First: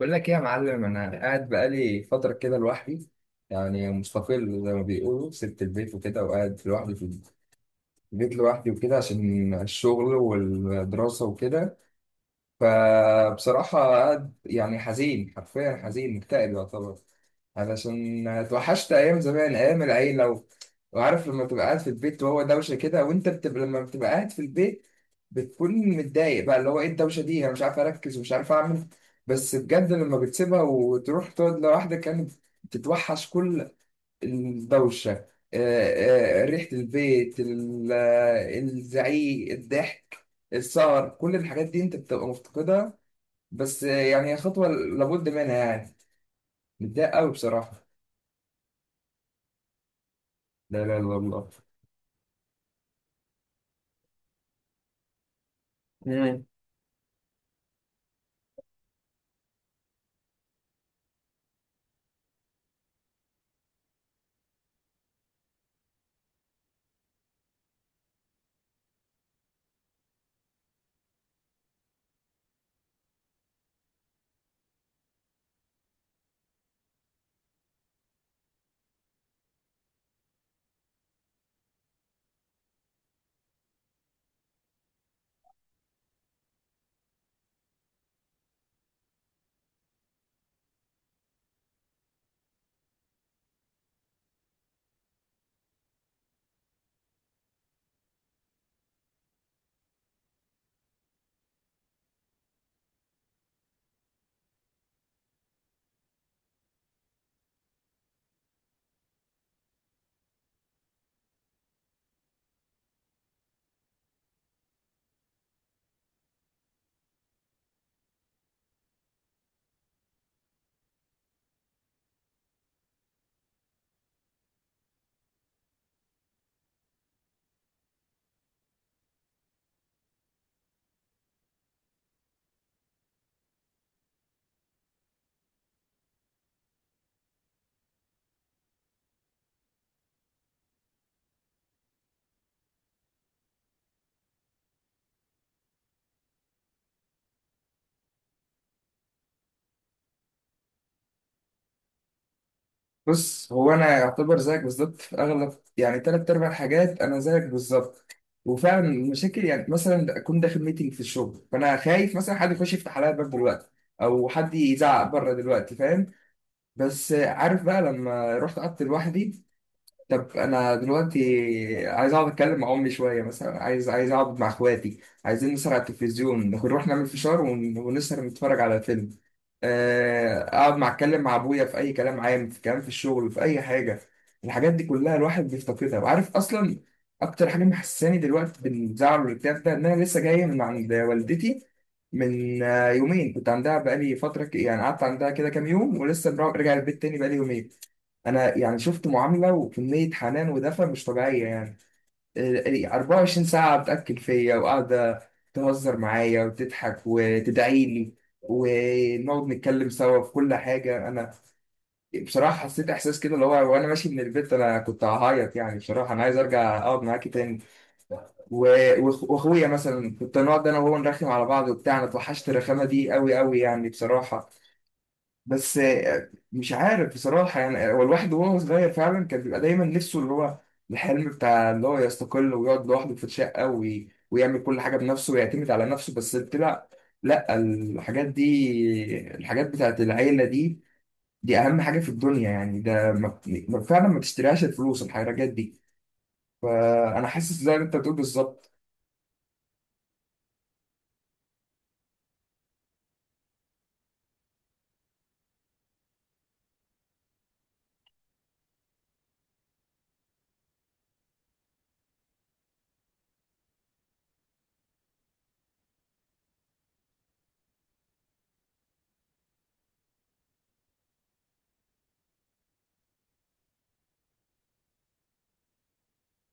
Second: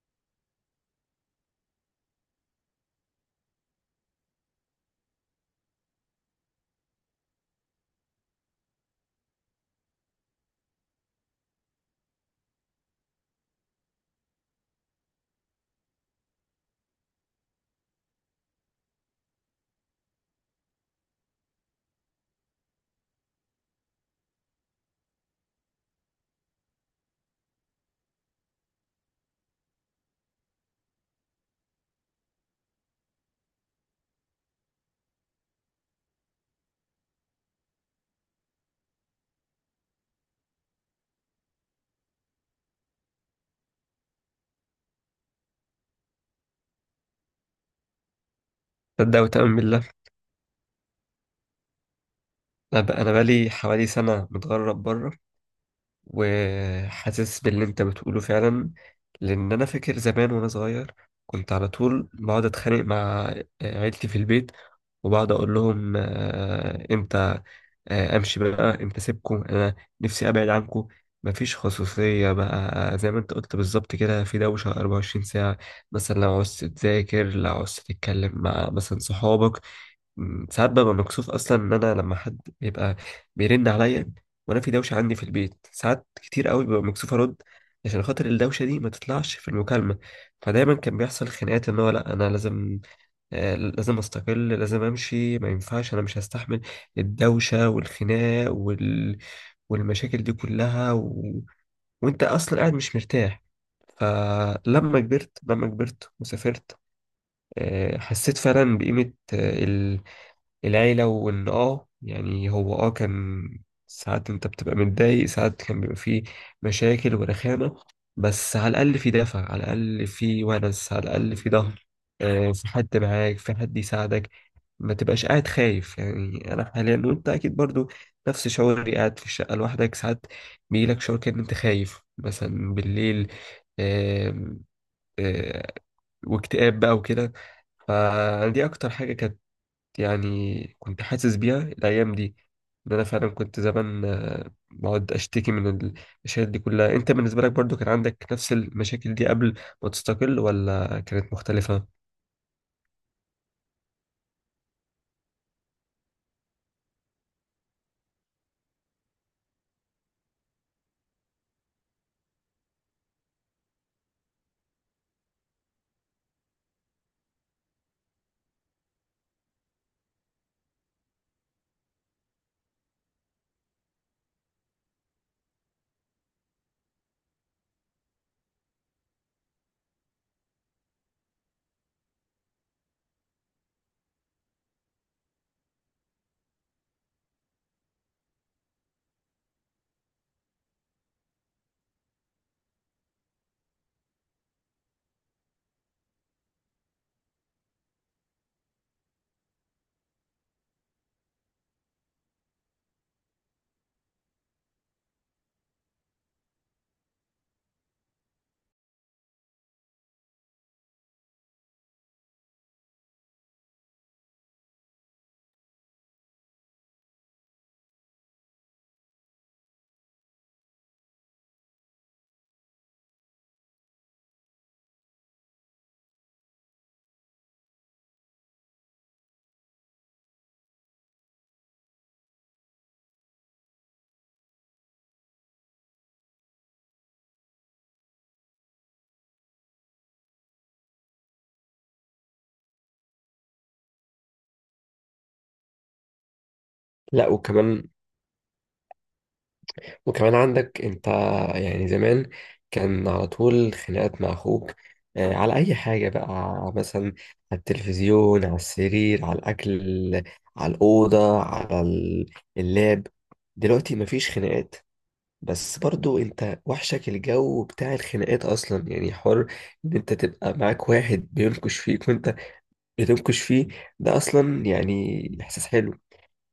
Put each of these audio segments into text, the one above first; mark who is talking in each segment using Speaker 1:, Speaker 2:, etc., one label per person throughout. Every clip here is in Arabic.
Speaker 1: بقول لك ايه يا معلم، انا قاعد بقالي فتره كده لوحدي. يعني مستقل زي ما بيقولوا، سبت البيت وكده وقاعد لوحدي في البيت لوحدي وكده، عشان الشغل والدراسه وكده. فبصراحة قاعد يعني حزين، حرفيا حزين، مكتئب يعتبر، علشان اتوحشت أيام زمان، أيام العيلة وعارف لما تبقى قاعد في البيت وهو دوشة كده، وأنت بتبقى لما بتبقى قاعد في البيت بتكون متضايق، بقى اللي هو إيه الدوشة دي، أنا مش عارف أركز ومش عارف أعمل. بس بجد لما بتسيبها وتروح تقعد لوحدك، كانت بتتوحش كل الدوشة. ريحة البيت، الزعيق، الضحك، السهر، كل الحاجات دي انت بتبقى مفتقدها. بس يعني هي خطوة لابد منها يعني. متضايق قوي بصراحة.
Speaker 2: تصدق وتؤمن بالله.
Speaker 1: لا، لا، لا، الله.
Speaker 2: أنا بقالي حوالي سنه متغرب بره،
Speaker 1: مم.
Speaker 2: وحاسس باللي انت بتقوله فعلا. لان انا فاكر زمان وانا صغير كنت على طول بقعد اتخانق مع عيلتي في البيت، وبقعد اقول لهم امتى امشي بقى، امتى اسيبكم؟ انا نفسي ابعد عنكم. مفيش خصوصيه بقى زي ما انت قلت بالظبط كده، في دوشه 24 ساعه. مثلا لو عوزت تذاكر، لو عوزت تتكلم مع مثلا صحابك، ساعات ببقى مكسوف اصلا ان انا لما حد بيبقى بيرن عليا وانا في دوشه عندي في البيت، ساعات كتير قوي ببقى مكسوف ارد عشان خاطر الدوشه دي ما تطلعش في المكالمه. فدايما كان بيحصل خناقات ان هو لا، انا لازم لازم استقل، لازم امشي، ما ينفعش، انا مش هستحمل الدوشه والخناق والمشاكل دي كلها، وانت اصلا قاعد مش مرتاح. فلما كبرت وسافرت، حسيت فعلا بقيمة العيلة، وإن يعني هو كان ساعات أنت بتبقى متضايق، ساعات كان بيبقى فيه مشاكل ورخامة. بس على الأقل في دافع، على الأقل في ونس، على الأقل في ظهر، في حد معاك، في حد يساعدك، ما تبقاش قاعد خايف. يعني أنا حاليا، وأنت أكيد برضو نفس شعوري، قاعد في الشقة لوحدك، ساعات بيجيلك شعور كأن أنت خايف مثلا بالليل، آم، آه، واكتئاب بقى وكده. فدي أكتر حاجة كانت، يعني كنت حاسس بيها الأيام دي. إن أنا فعلا كنت زمان بقعد أشتكي من المشاكل دي كلها. أنت بالنسبة لك برضو كان عندك نفس المشاكل دي قبل ما تستقل، ولا كانت مختلفة؟
Speaker 1: بص، هو انا يعتبر زيك بالظبط في اغلب، يعني تلات ارباع الحاجات انا زيك بالظبط. وفعلا المشاكل، يعني مثلا اكون داخل ميتنج في الشغل فانا خايف مثلا حد يخش يفتح عليا الباب دلوقتي، او حد يزعق بره دلوقتي، فاهم. بس عارف بقى لما رحت قعدت لوحدي، طب انا دلوقتي عايز اقعد اتكلم مع امي شويه، مثلا عايز اقعد مع اخواتي، عايزين نسهر على التلفزيون، نروح نعمل فشار ونسهر نتفرج على فيلم، اقعد مع اتكلم مع ابويا في اي كلام عام، في كلام في الشغل، في اي حاجه. الحاجات دي كلها الواحد بيفتقدها. وعارف اصلا اكتر حاجه محساني دلوقتي بالزعل والاكتئاب ده، ان انا لسه جاي من عند والدتي، من يومين كنت عندها، بقالي فتره يعني قعدت عندها كده كام يوم، ولسه راجع البيت تاني بقالي يومين. انا يعني شفت معامله وكميه حنان ودفى مش طبيعيه، يعني 24 ساعه بتاكل فيا، وقاعده تهزر معايا وتضحك وتدعي لي، ونقعد نتكلم سوا في كل حاجه. انا بصراحه حسيت احساس كده اللي هو، وانا ماشي من البيت انا كنت هعيط يعني، بصراحه انا عايز ارجع اقعد معاكي تاني. واخويا مثلا كنت نقعد انا وهو نرخم على بعض وبتاع، انا اتوحشت الرخامه دي قوي قوي، يعني بصراحه. بس مش عارف بصراحة، يعني هو الواحد وهو صغير فعلا كان بيبقى دايما نفسه اللي هو الحلم بتاع اللي هو يستقل ويقعد لوحده في الشقة، ويعمل كل حاجة بنفسه ويعتمد على نفسه. بس طلع لا، الحاجات بتاعت العيلة دي أهم حاجة في الدنيا، يعني ده ما... ما- فعلا ما تشتريهاش الفلوس الحاجات دي. فأنا
Speaker 2: لا
Speaker 1: حاسس زي ما
Speaker 2: وكمان
Speaker 1: أنت بتقول بالظبط.
Speaker 2: وكمان عندك انت، يعني زمان كان على طول خناقات مع اخوك، على اي حاجه بقى، مثلا على التلفزيون، على السرير، على الاكل، على الاوضه، على اللاب. دلوقتي مفيش خناقات، بس برضو انت وحشك الجو بتاع الخناقات اصلا. يعني حر ان انت تبقى معاك واحد بينكش فيك وانت بتنكش فيه، ده اصلا يعني احساس حلو.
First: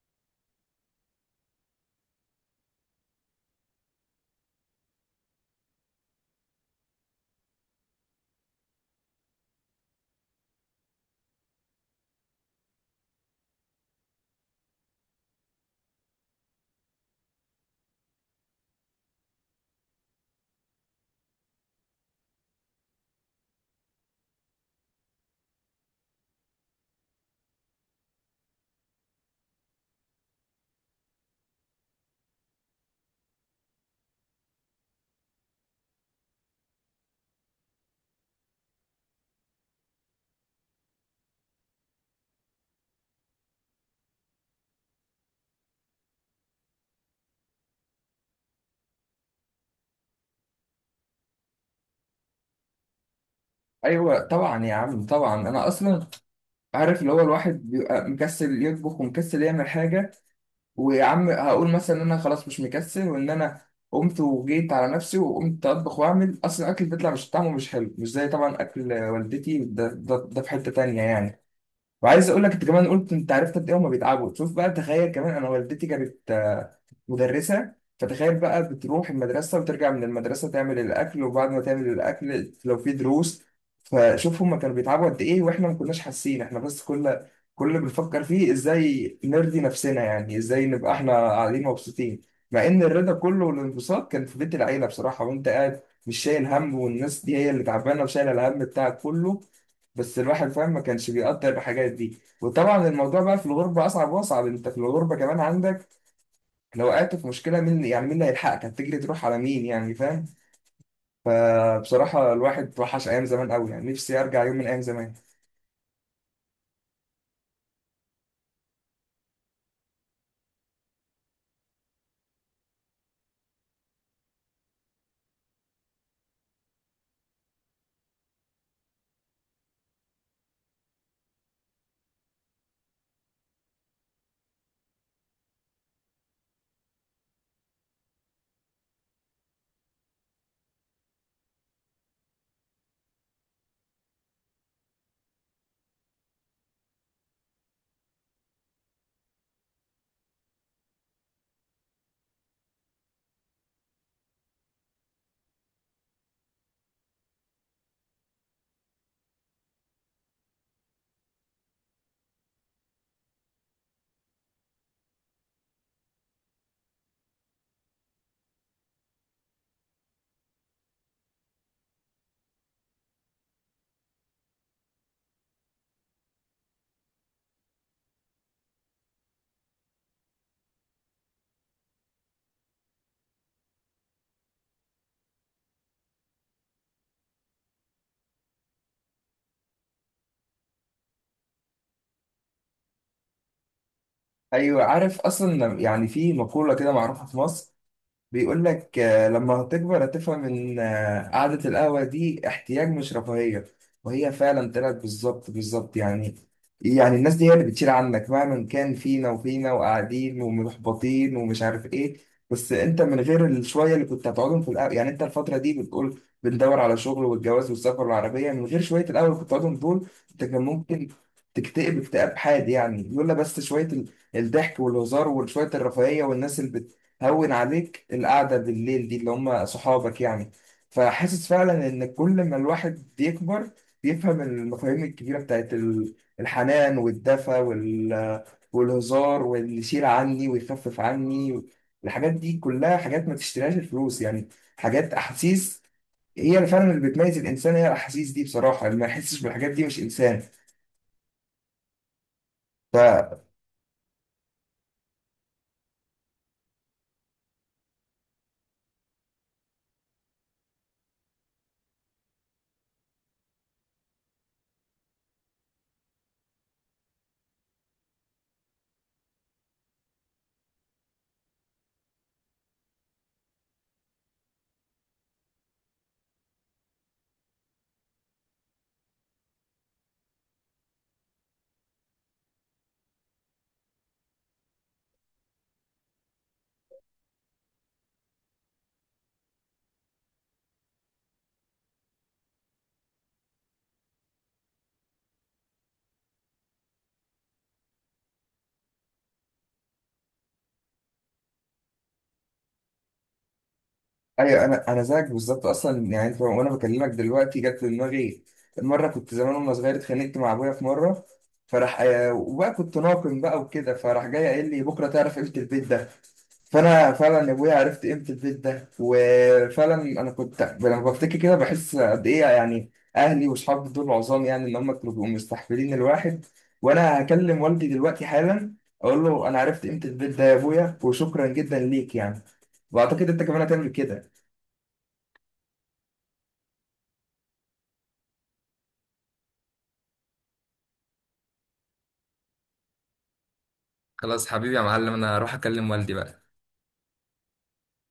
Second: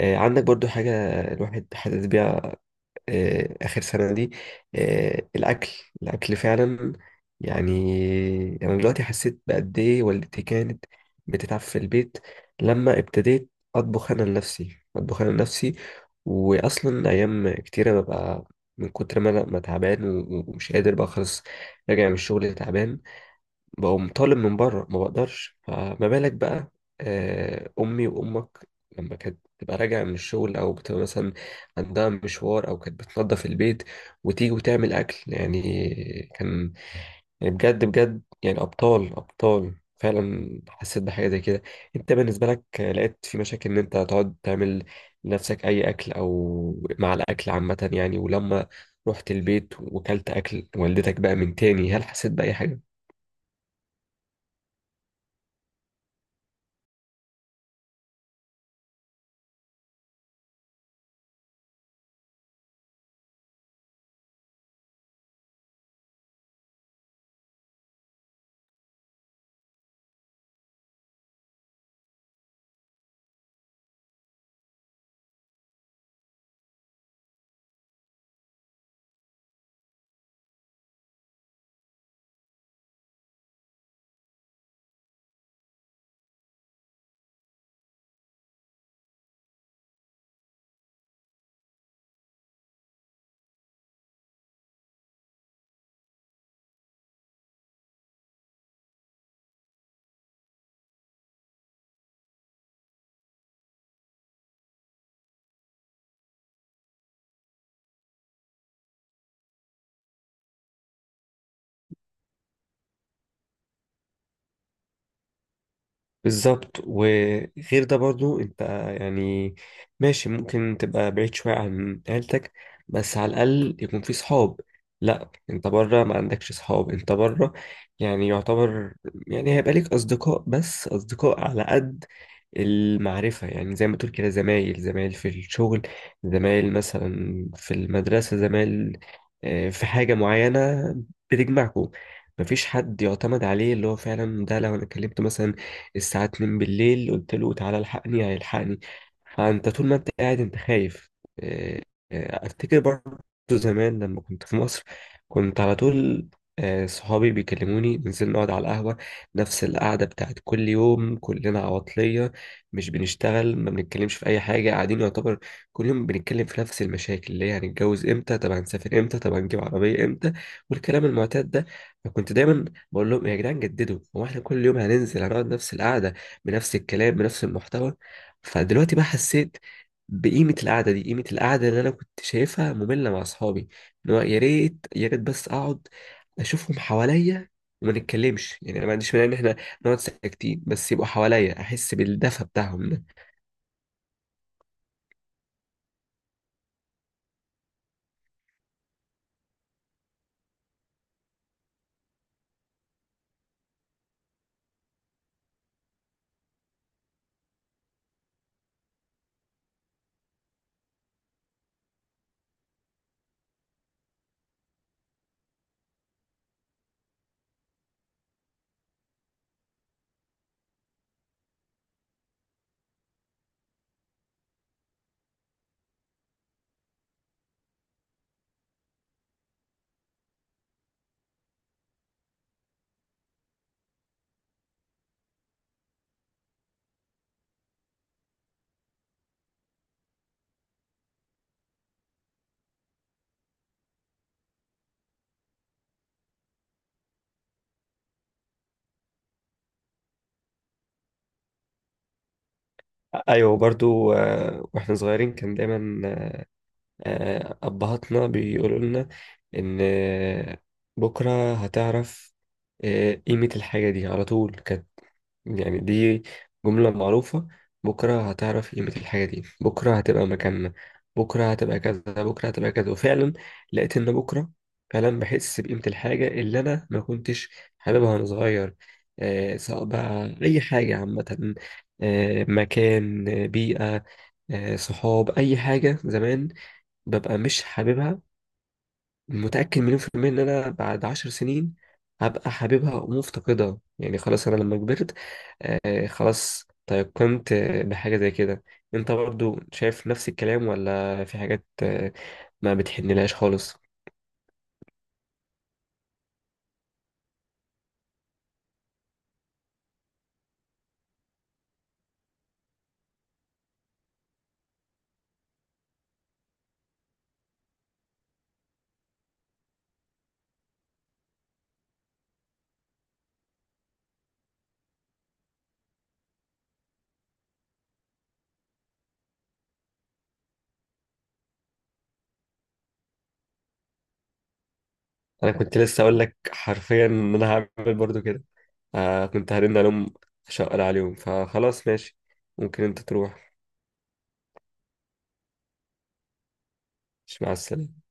Speaker 2: عندك برضو حاجة الواحد حاسس بيها آخر سنة دي. الأكل، الأكل فعلا. يعني أنا دلوقتي حسيت بقد إيه والدتي كانت بتتعب في البيت لما ابتديت أطبخ أنا لنفسي. وأصلا أيام كتيرة ببقى من كتر ما أنا ما تعبان ومش قادر بقى، خلاص راجع من الشغل تعبان، بقوم طالب من بره، ما بقدرش. فما بالك بقى امي وامك لما كانت تبقى راجعه من الشغل، او بتبقى مثلا عندها مشوار، او كانت بتنظف البيت وتيجي وتعمل اكل. يعني كان يعني بجد بجد، يعني ابطال ابطال فعلا. حسيت بحاجه زي كده. انت بالنسبه لك لقيت في مشاكل ان انت تقعد تعمل لنفسك اي اكل، او مع الاكل عامه يعني؟ ولما رحت البيت وكلت اكل والدتك بقى من تاني، هل حسيت باي حاجه؟
Speaker 1: ايوه طبعا يا عم، طبعا انا اصلا عارف اللي هو الواحد بيبقى مكسل يطبخ ومكسل يعمل حاجه. ويا عم، هقول مثلا ان انا خلاص مش مكسل وان انا قمت وجيت على نفسي وقمت اطبخ، واعمل، اصلا الاكل بيطلع مش طعمه، مش حلو، مش زي طبعا اكل والدتي، ده في حتة تانية يعني. وعايز اقول لك، انت كمان قلت انت عرفت قد ايه هما بيتعبوا. شوف بقى، تخيل كمان انا والدتي كانت مدرسه، فتخيل بقى بتروح المدرسه وترجع من المدرسه تعمل الاكل، وبعد ما تعمل الاكل لو في دروس. فشوف هما كانوا بيتعبوا قد ايه، واحنا ما كناش حاسين، احنا بس كل اللي بنفكر فيه ازاي نرضي نفسنا، يعني ازاي نبقى احنا قاعدين مبسوطين، مع ان الرضا كله والانبساط كان في بيت العيله بصراحه، وانت قاعد مش شايل هم، والناس دي هي اللي تعبانه وشايله الهم بتاعك كله. بس الواحد فاهم، ما كانش بيقدر الحاجات دي. وطبعا الموضوع بقى في الغربة أصعب وأصعب، أنت في الغربة كمان عندك لو وقعت في مشكلة مين، يعني مين اللي هيلحقك، هتجري تروح على مين يعني، فاهم. فبصراحة الواحد وحش أيام زمان قوي، يعني نفسي أرجع يوم من أيام زمان.
Speaker 2: بالظبط. وغير ده برضو انت يعني ماشي ممكن تبقى بعيد شوية عن عيلتك، بس على الأقل يكون في صحاب. لا، انت بره ما عندكش صحاب. انت بره يعني يعتبر، يعني هيبقى ليك أصدقاء، بس أصدقاء على قد المعرفة. يعني زي ما تقول كده، زمايل، زمايل في الشغل، زمايل مثلا في المدرسة، زمايل في حاجة معينة بتجمعكم. مفيش حد يعتمد عليه اللي هو فعلا ده لو انا كلمته مثلا الساعة 2 بالليل، قلت له تعالى الحقني، هيلحقني؟ فأنت طول ما أنت قاعد، أنت خايف. آه، أفتكر برضه زمان لما كنت في مصر كنت على طول صحابي بيكلموني ننزل نقعد على القهوة، نفس القعدة بتاعت كل يوم. كلنا عواطلية، مش بنشتغل، ما بنتكلمش في أي حاجة، قاعدين يعتبر كل يوم بنتكلم في نفس المشاكل، اللي هي هنتجوز امتى، طب هنسافر امتى، طب هنجيب عربية امتى، والكلام المعتاد ده. فكنت دايما بقول لهم يا جدعان جددوا، هو احنا كل يوم هننزل هنقعد نفس القعده بنفس الكلام بنفس المحتوى؟ فدلوقتي بقى حسيت بقيمه القعده دي، قيمه القعده اللي انا كنت شايفها ممله مع اصحابي. ان هو يا ريت يا ريت بس اقعد اشوفهم حواليا، وما نتكلمش. يعني انا ما عنديش مانع ان احنا نقعد ساكتين بس يبقوا حواليا احس بالدفى بتاعهم ده.
Speaker 1: أيوة، عارف أصلا، يعني في مقولة كده معروفة في مصر، بيقول لك لما هتكبر هتفهم ان قعدة القهوة دي احتياج مش رفاهية، وهي فعلا طلعت بالظبط بالظبط يعني. يعني الناس دي هي اللي بتشيل عنك مهما كان فينا وفينا، وقاعدين ومحبطين ومش عارف ايه. بس انت من غير الشوية اللي كنت هتقعدهم في القهوة، يعني انت الفترة دي بتقول بندور على شغل والجواز والسفر والعربية، من غير شوية القهوة اللي كنت هتقعدهم دول انت كان ممكن تكتئب اكتئاب حاد يعني، لولا بس شوية الضحك والهزار، وشوية الرفاهية، والناس اللي بتهون عليك القعدة بالليل دي اللي هم صحابك يعني. فحاسس فعلا إن كل ما الواحد بيكبر بيفهم المفاهيم الكبيرة بتاعت الحنان والدفى والهزار، واللي يشيل عني ويخفف عني. الحاجات دي كلها حاجات ما تشتريهاش الفلوس يعني، حاجات، أحاسيس، هي اللي فعلا اللي بتميز الإنسان، هي الأحاسيس دي بصراحة، اللي ما يحسش بالحاجات دي مش إنسان.
Speaker 2: ايوه برضو. واحنا صغيرين كان دايما أبهاتنا بيقولوا لنا إن بكرة هتعرف قيمة الحاجة دي. على طول كانت يعني دي جملة معروفة: بكرة هتعرف قيمة الحاجة دي، بكرة هتبقى مكاننا، بكرة هتبقى كذا، بكرة هتبقى كذا. وفعلا لقيت إن بكرة فعلا بحس بقيمة الحاجة اللي أنا ما كنتش حاببها وأنا صغير. سواء بقى أي حاجة عامة، مكان، بيئة، صحاب. أي حاجة زمان ببقى مش حاببها، متأكد 1000000% إن أنا بعد 10 سنين هبقى حاببها ومفتقدها. يعني خلاص أنا لما كبرت خلاص تيقنت بحاجة زي كده. أنت برضو شايف نفس الكلام، ولا في حاجات ما بتحنلهاش خالص؟
Speaker 1: ايوه، انا زيك بالظبط اصلا، يعني انت وانا بكلمك دلوقتي جت في دماغي، مره كنت زمان وانا صغير اتخانقت مع ابويا في مره، فراح وبقى كنت ناقم بقى وكده، فراح جاي قايل لي بكره تعرف قيمه البيت ده. فانا فعلا يا ابويا عرفت قيمه البيت ده، وفعلا انا كنت لما بفتكر كده بحس قد ايه يعني اهلي واصحابي دول عظام، يعني ان هم كانوا بيبقوا مستحفلين الواحد. وانا هكلم والدي دلوقتي حالا، اقول له انا عرفت قيمه البيت ده يا ابويا، وشكرا جدا ليك يعني. واعتقد انت كمان هتعمل كده.
Speaker 2: أنا كنت لسه أقول لك حرفيا إن أنا هعمل برضو كده. كنت هرن ألوم شقر عليهم. فخلاص ماشي، ممكن أنت تروح.
Speaker 1: خلاص حبيبي يا معلم، انا هروح اكلم والدي بقى.
Speaker 2: مش مع السلامة.